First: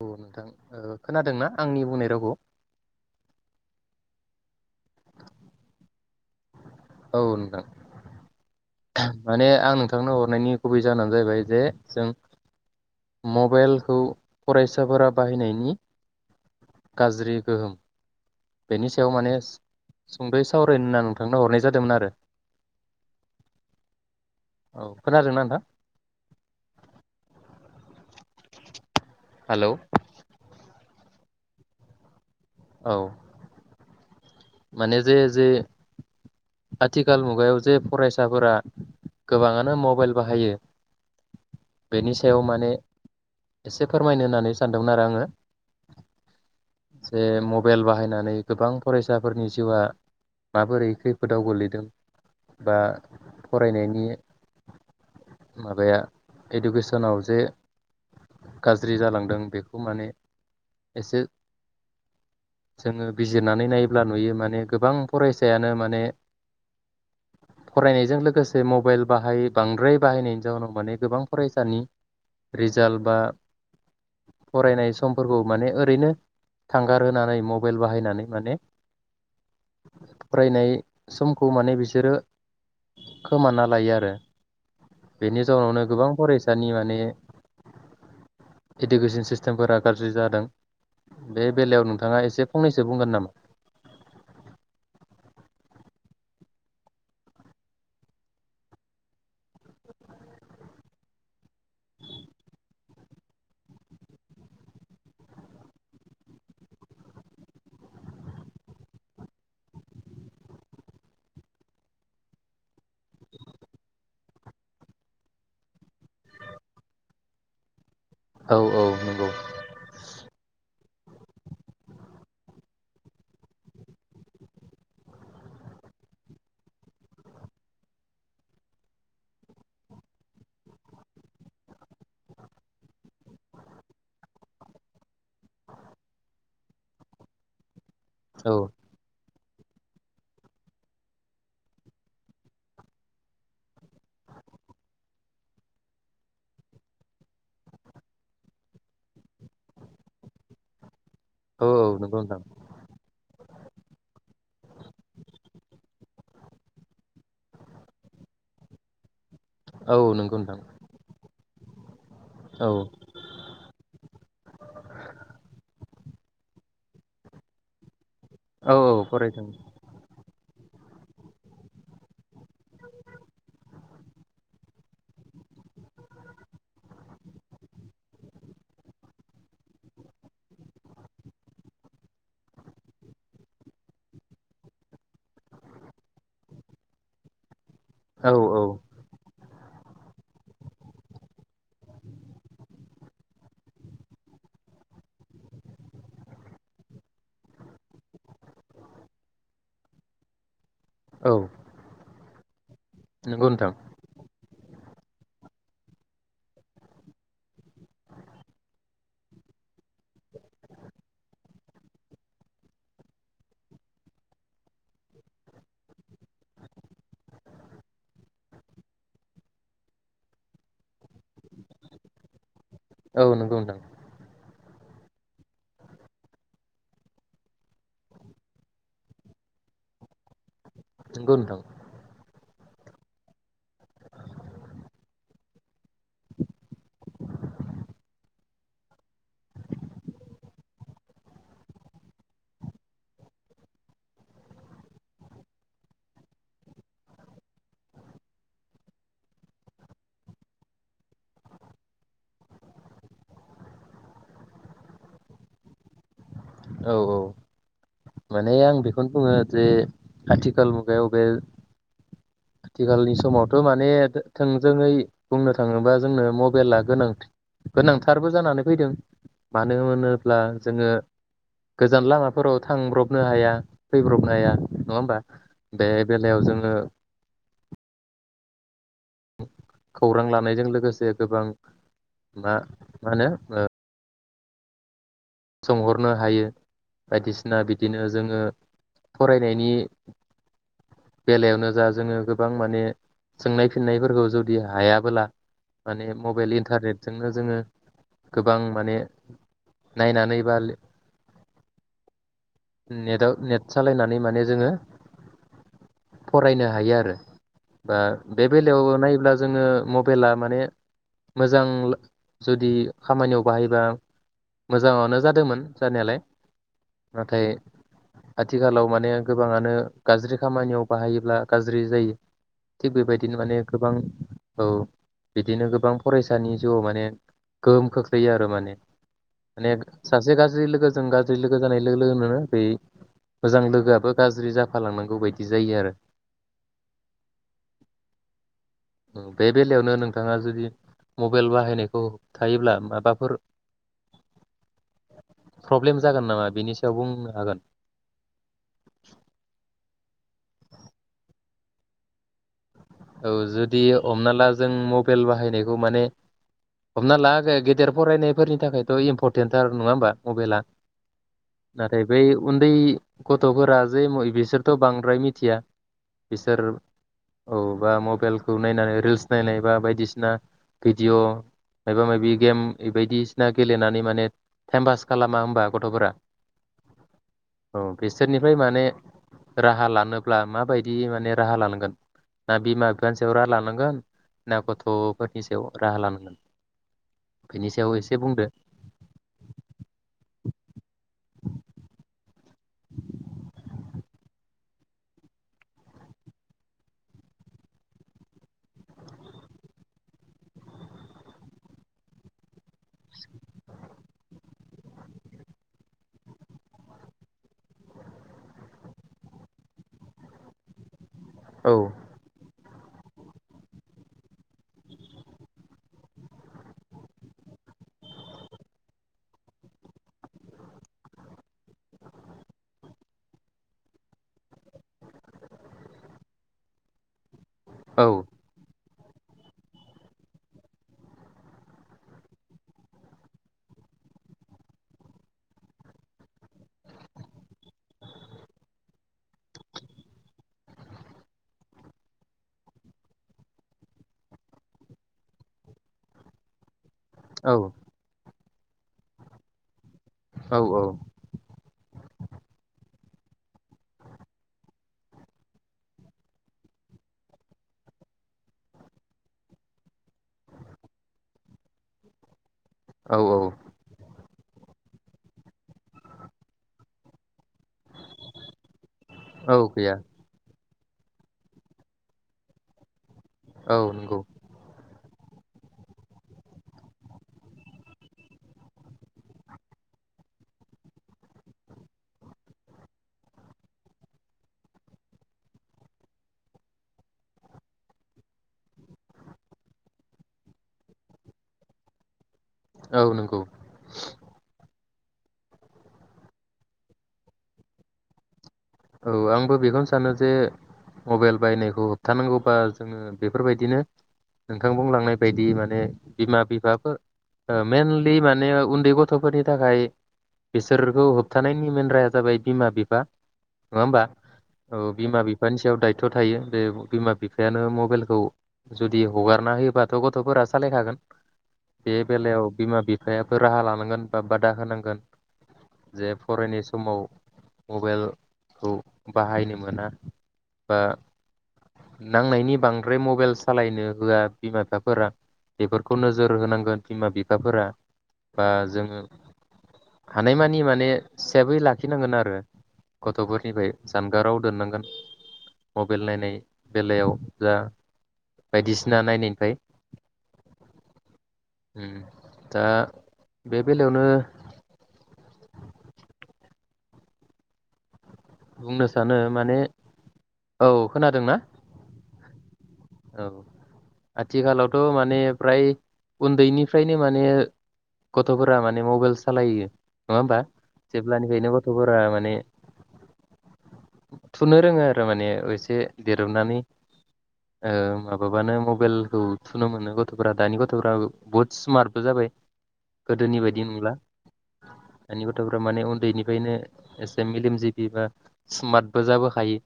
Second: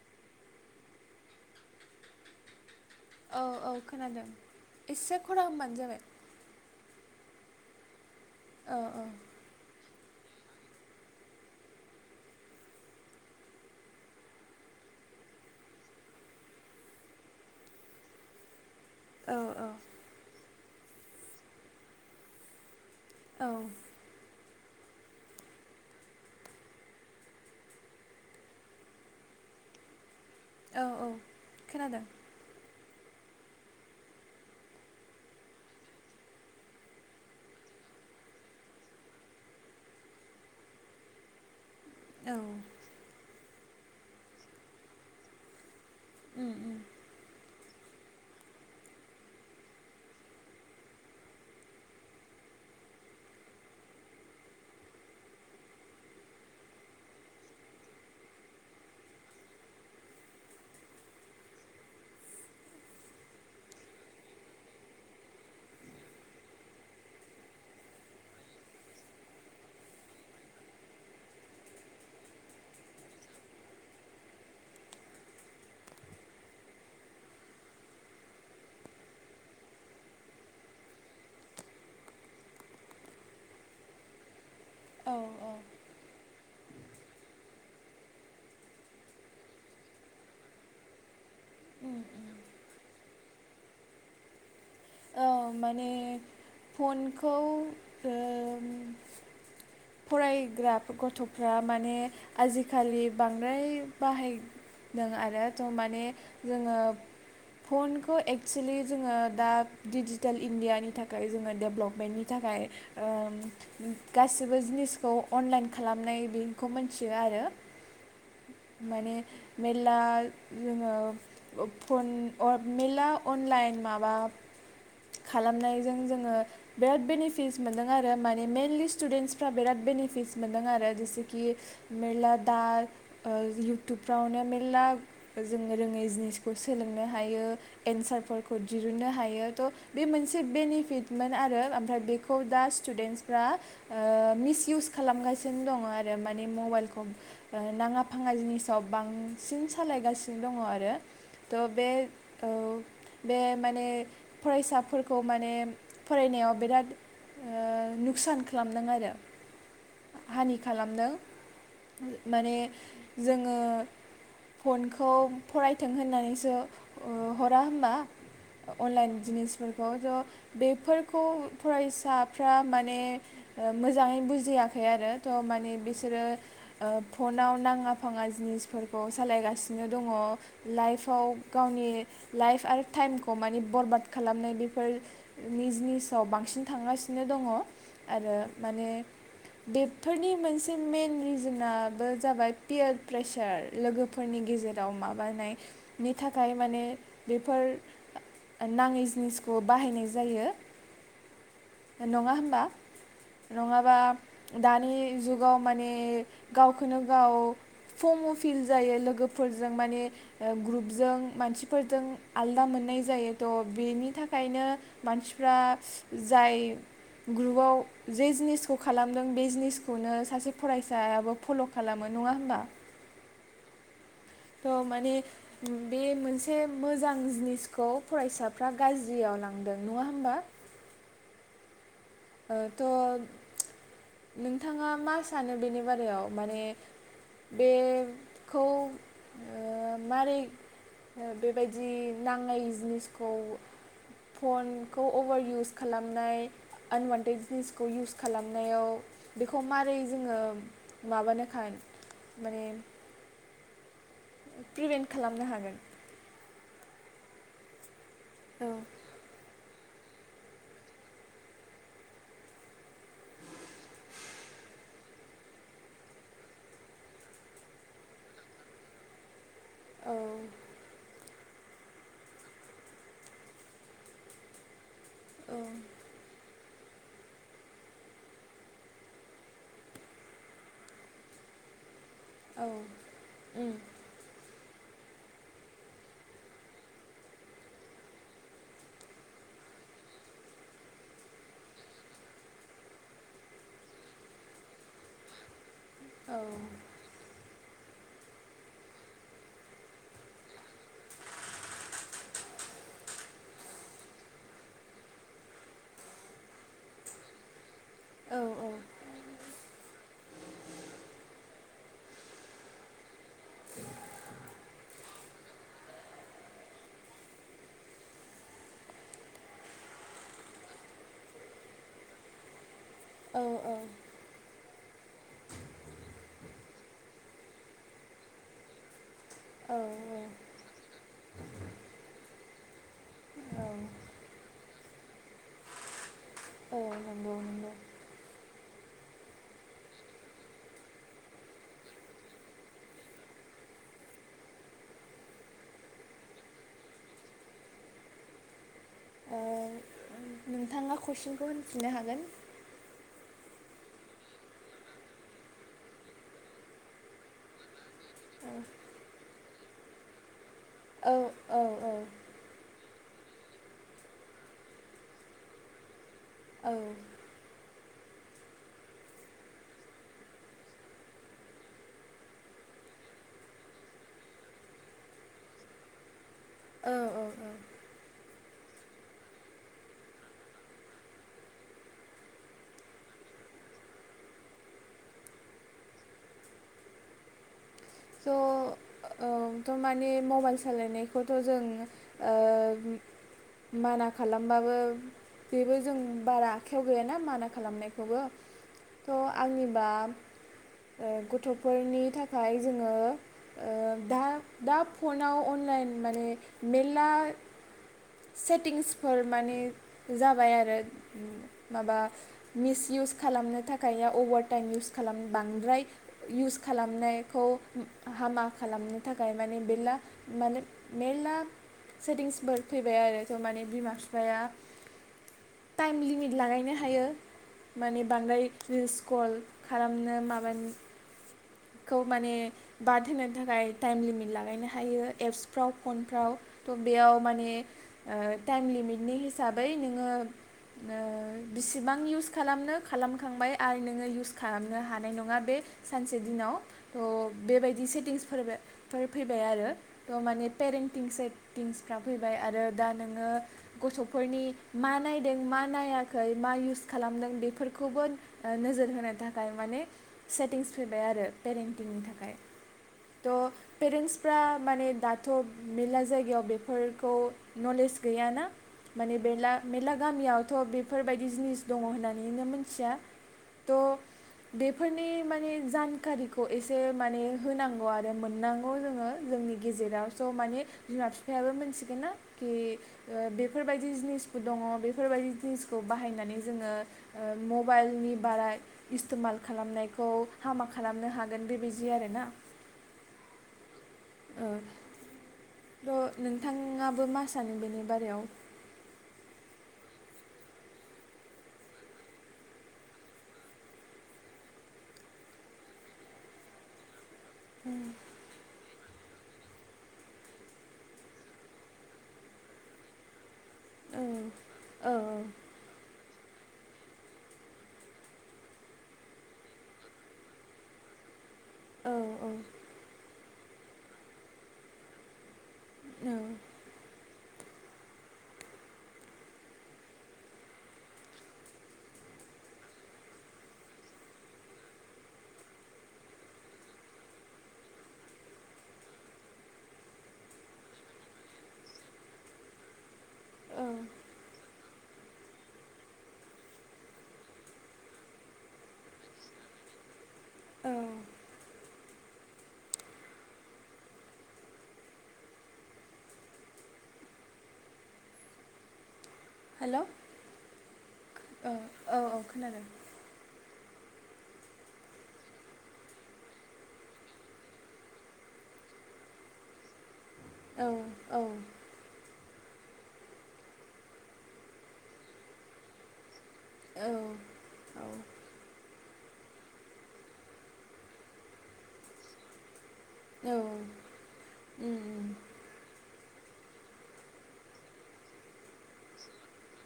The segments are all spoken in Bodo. औ नोंथां ओ खोनादोंना आंनि बुंनाय रावखौ? औ औ खोनादों एसे खरा होनबानो जाबाय। औ औ नोंथां माने आं नोंथां थांनो हरनायनि गुबै जाहोना जाहैबाय जे जों मबाइलखौ फरायसाफोरा बाहायनायनि गाज्रि गोहोम बेनि सायाव माने औ सुंदै साव होनना नोंथांनो हरनाय जादोंमोन आरो। औ औ खोनादोंना नोंथां? हालौ औ औ खोनादों औ माने जे जे आथिखाल मुगायाव जे फरायसाफोरा गोबाङानो मबाइल बाहायो बेनि औ सायाव माने एसे फोरमायनो होननानै सानदोंमोन आरो आङो। उम उम जे मबाइल बाहायनानै गोबां फरायसा साफोरनि जिउआ माबोरै खैफोदाव गोलैदों बा फरायनायनि माबाया इडुकेसनाव जे गाज्रि जालांदों बेखौ माने एसे जोङो बिजिरनानै नायनि। ब्ला नुयो माने गोबां फरायसायानो माने फरायनायजों लोगोसे मबाइल बाहाय बांद्राय बाहायनायनि जाउनाव माने गोबां फरायसानि रिजाल्ट बा फरायनाय समफोरखौ माने ओरैनो थांगार होनानै मबाइल बाहायनानै माने फरायनाय समखौ माने बिसोरो खोमाना लायो आरो। औ बेनि औ जाउनावनो गोबां फरायसा दानि माने इडुकेसन सिस्टेमफोरा गाज्रि जादों। बे बेलायाव उम नोंथाङा उम एसे फंनैसो जे बुंगोन नामा? औ माने फनखौ ओ फरायग्रा गथ'फ्रा माने आजिखालि बांद्राय बाहायदों आरो थ' माने जोङो फनखौ एक्सलि जोङो दा डिजिटेल इण्डियानि थाखाय जोङो डेभलपमेन्टनि थाखाय ओम गासिबो जिनिसखौ अनलाइन खालामनायखौ मिथियो आरो औ औ माने नंगौ मेरला जोङो फन मेरला अनलाइन माबा खालामनायजों जोङो बिराद बेनिफिटस मोनदों आरो माने मेइेनलि स्टुडेन्सफ्रा बिराद बेनिफिटस मोनदों आरो जेसेखि मेरला दा इयउटुबफ्रावनो मेर्ला जोङो रोङै जिनिसखौ सोलोंनो हायो औ एन्सारफोरखौ दिहुननो हायो थ' बे मोनसे बेनिफिटमोन आरो ओमफ्राय बेखौ दा स्टुडेन्टसफ्रा मिसयउस खालामगासिनो दङ आरो मानि मबाइलखौ नाङा फाङा जिनिसाव बांसिन सालायगासिनो दङ आरो औ थ' औ बे नंगौ नोंथां औ बे माने फरायसाफोरखौ माने फरायनायाव बिराद ओ नुकसान खालामदों आरो औ नोंगौ हानि नोंथां खालामदों माने औ जोङो फनखौ फरायथों होननानैसो हरा होनोमबा? औ औ अनलाइन फरायदों जिनिसफोरखौ थ' बेफोरखौ फरायसाफ्रा माने मोजाङै बुजियाखै आरो थ' माने बिसोरो फनाव नाङा फाङा जिनिसफोरखौ सालायगासिनो दङ लाइफआव गावनि लाइफ आरो टाइमखौ मानि बरबाद खालामनाय बेफोरनि जिनिसाव बांसिन थांगासिनो दङ औ आरो औ माने बेफोरनि मोनसे मेन रिजोनाबो जाबाय पियार प्रेसार लोगोफोरनि गेजेराव माबानायनि थाखाय माने बेफोर नाङै जिनिसखौ बाहायनाय जायो औ नङा होमबा नंगौ नोंथां नङाबा दानि जुगाव माने गावखौनो गाव फर्माव फिल जायो लोगोफोरजों माने ग्रुपजों मानसिफोरजों आलदा मोननाय जायो थ' बेनि थाखायनो मानसिफ्रा जाय ग्रुपाव जे जिनिसखौ खालामदों बे जिनिसखौनो सासे फरायसायाबो फल' खालामो नङा होमबा? औ नंगौ नोंथां थ' माने बे मोनसे मोजां जिनिसखौ फरायसाफ्रा गाज्रियाव लांदों नङा होमबा? नंगौ नोंथां थ' नोंथाङा मा सानो बेनि बारायाव माने बेखौ ओ मारै बेबायदि नांनाय जिनिसखौ फनखौ अभार इउस खालामनाय आनवानटेड जिनिसखौ इउस खालामनायाव बेखौ मारै जोङो माबानोखाय माने प्रिभेन्ट खालामनो हागोन। औ औ माने औ आं बेखौनो बुङो जे आथिखाल मुगायाव बेे आथिखालनि समावथ' माने थोंजोङै बुंनो थाङोबा जोंनो मबाइला गां गोनांथारबो जानानै फैदों मानो औ होनोब्ला जोङो गोजान लामाफोराव थांब्रब नो हाया फैब्रबनो हाया नङा होमबा औ बे बेलायाव जोङो खौरां लानायजों लोगोसे गोबां मा मा होनो उम सोंहरनो हायो बायदिसिना बिदिनो जोङो फरायनायनि बेलायावनो जा जोङो गोबां माने सोंनाय फिन्नायफोरखौ जुदि हायाबोला माने औ उम औ मबाइल इन्टारनेटजोंनो जोङो गोबां माने नायनानै बा नेटआव नेट सालायनानै माने जोङो फरायनो हायो आरो बा औ बे बेलायाव नायोब्ला जोङो मबाइला माने मोजां जुदि खामानियाव बाहायबा मोजांआव नो जादोंमोन जानायालाय नाथाय आथिखालाव माने गोबाङानो गाज्रि खामानियाव बाहायोब्ला गाज्रि जायो थिग बेबायदिनो औ माने गोबां औ बिदिनो गोबां फरायसानि जिउआव माने गोहोम खोख्लैयो आरो माने माने औ सासे गाज्रि लोगोजों गा ज्रि लोगो जानाय लोगो लोगोनो बे मोजां लोगोआबो गाज्रि जा फालांनांगौ बायदि जायो आरो औ नंगौ नंगौ। उम बे बेलायावनो नोंथाङा जुदि मबेल बाहायनायखौ होबथायोब्ला माबाफोर प्रब्लेम जागोन नामा बिनि सायाव बुंनो हागोन? ओ नोंथाङा कुइसनखौ होनफिननो हागोन औ जुदि हमना ला जों मबेल बाहायनायखौ माने हमना ला गेदेर फरायनायफोरनि थाखायथ' इम्फरटेन्ट थार नङा होमबा मबेला औ औ नाथाय बे उन्दै गथ'फोरा जे बिसोरथ' बांद्राय मिथिया। बिसोर औ औ बा मबेलखौ नायनानै रिल्स नायनाय बा बायदिसिना भिडिअ' माबा माबि गेम बायदिसिना गेलेनानै माने टाइम पास खालामा होमबा गथ'फोरा औ औ औ बे बिसोरनिफ्राय माने राहा लानोब्ला माबायदि माने राहा लानांगोन? ना बिमा बिफानि सायाव राहा लानांगोन ना गथ'फोरनि सायाव राहा लानांगोन? बेनि सायाव एसे स' ओ बुंदो थ' माने मबाइल सालायनायखौथ' जों ओ माना खालामबाबो बेबो जों बारा आखायाव गैयाना माना खालामनायखौबो थ' आंनिबा गथ'फोरनि थाखाय ओ ओ दा दा फनाव अनलाइन माने मेलला सेटिंसफोर माने जाबाय आरो उम औ माबा मिस इउस खालामनो थाखाय अभारटाइम इउस खालाम बांद्राय इउस खालामनाय खौ हामा खालामनो थाखाय माने मेरला माने मेरला सेटिंसफोर फैबाय आरो थ' माने बिमा फिफाया टाइम लिमिट लागायनो हायो। औ माने बांद्राय रिल्स कल खालामनो माबानि खौ माने बाद होनो थाखाय टाइम लिमिट लागायनो हायो एप्सफ्राव फनफ्राव। थ' बेयाव मानेओ टाइम लिमिटनि हिसाबै नोङो ओ बिसिबां इउस खालामनो खालामखांबाय आरो नोङो इउस खालामनो हानाय नङा बे सानसे दिनाव थ' औ बेबायदि सेटिंसफोरबो फोर फैबाय आरो माने औ पेरेंटिंस सेफटिंस फोरा फैबाय आरो दा नोङो गथ'फोरनि मा नायदों मा नायाखै मा इउस खालामदों बेफोरखौबो नोजोर होनो थाखाय माने सेटिंसफोर फैबाय आरो पेरेन्टिंनि थाखाय। औ त' पेरेन्टसफ्रा माने दाथ' मेरला जायगायाव बेफोरखौ नलेज गैया ना माने मेला औ मेरला गैया गामियावथ' बे फोरबायदि जिनि दङ' होननानै मिथिया औ नंगौ त' बेफोरनि माने जानकारिखौ एसे माने होनांगौ आरो मोननांगौ जोङो जोंनि गेजेराव स' माने बिमा फिफायाबो मिथिगोन ना कि बेफोरबायदि जिनिसबो दङ बेफोरबायदि जिनिसखौ बाहायनानै जोङो मबाइलनि बारा इस्थमाल खालामनायखौ हामा खालामनो हागोन बेबायदि आरोना। औ नंगौ। ओ थ' नोंथाङाबो मा सानो बेनि बारायाव औ आंबो बेखौनो सानो जे मबाइल बायनायखौ होबथानांगौबा जोङो बेफोरबायदिनो नोंथां बुंलांनाय बायदि माने बिमा बिफाफोर ओ मेनलि माने बे गथ'फोरनि थाखाय बिसोरखौ होबथानायनि मेन राया जाबाय बिमा बिफा नआ होनबा औ बिमा बिफानि सायाव दाय दथ' थायो बे बिमा बिफायानो मबाइलखौ जुदि हगारना होयोबाथ' गथ'फोरा सालायखागोन बे औ बेलायाव बिमा बिफाया राहा लानांगोन बा बादा होनांगोन औ जे फरायनाय समाव मबाइलखौ बाहायनो मोना बा नांनायनि बांद्राय मबाइल सालायनो होआ बिमा बिफाफोरा बेफोरखौ नोजोर होनांगोन बिमा बिफाफोरा बा जोङो हानायमानि माने सेफै लाखिनांगोन आरो औ गथ'फोरनिफ्राय जानगाराव दोननांगोन मबाइल नायनाय बेलायाव जा बायदिसिना नायनायनिफ्राय औ उम दा बे बेलायावनो बुंनो आ सानो माने हेल' औ खोनादों ना औ औ औ खोनादों औ आथिखालावथ' माने फ्राय उन्दैनिफ्रायनो माने गथ'फोरा माने मबाइल सालायो नङा होमबा औ जेब्लानिफ्रायनो औ गथ'फोरा माने थुनो रोङो आरो माने एसे देर जनानानै औ ओ माबाबानो मबाइलखौ थुनो मोनो गथ'फोरा दानि गथ'फ्रा बुहुत स्मार्टबो जाबाय औ गोदोनि बायदि नंला उम दानि गथ'फ्रा माने उन्दैनिफ्रायनो एसे मेलेमजिबि बा स्मार्टबो जाबो हायो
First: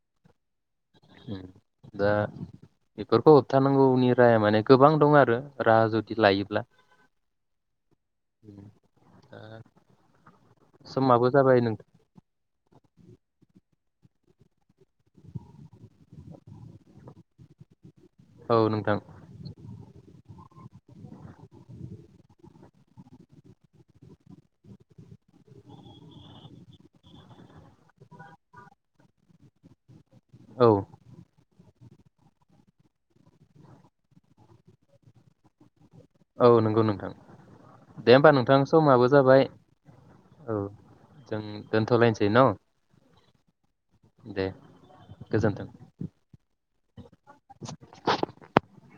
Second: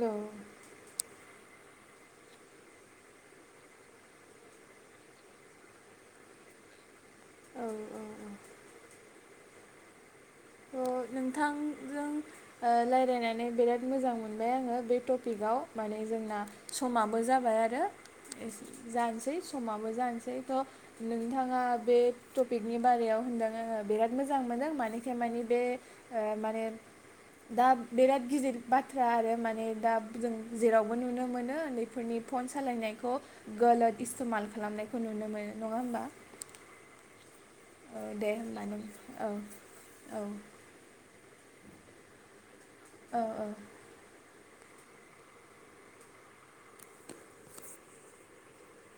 उम औ उम दा बेफोरखौ होबथानांगौनि राहा माने गोबां दं आरो राहा जुदि लायोब्ला [unintelligible] ओ नोंथांजों लाय रायनानै बिराद मोजां मोनबाय आङो बे टपिकआव माने जोंना समाबो जाबाय आरो औ नोंथां जानोसै समाबो जानोसै थ' नोंथाङा बे टपिकनि बारायाव होनदों ओ बिराद मोजां मोनो माने खायमानि बे ओ माने दा बिराद गिदिर बाथ्रा आरो माने दा जों औ जेरावबो नुनो मोनो उन्दै फोरनि फन सालायनायखौ गोलोद इस्थमाल खालामनायखौ नुनो मोनो नङा होमबा? औ नंगौ नोंथां। दे औ होमबा नोंथां नों समाबो औ जाबाय औ। जों दोनथ'लायनोसै न'। औ औ। दे गोजोनथों। [unintelligible]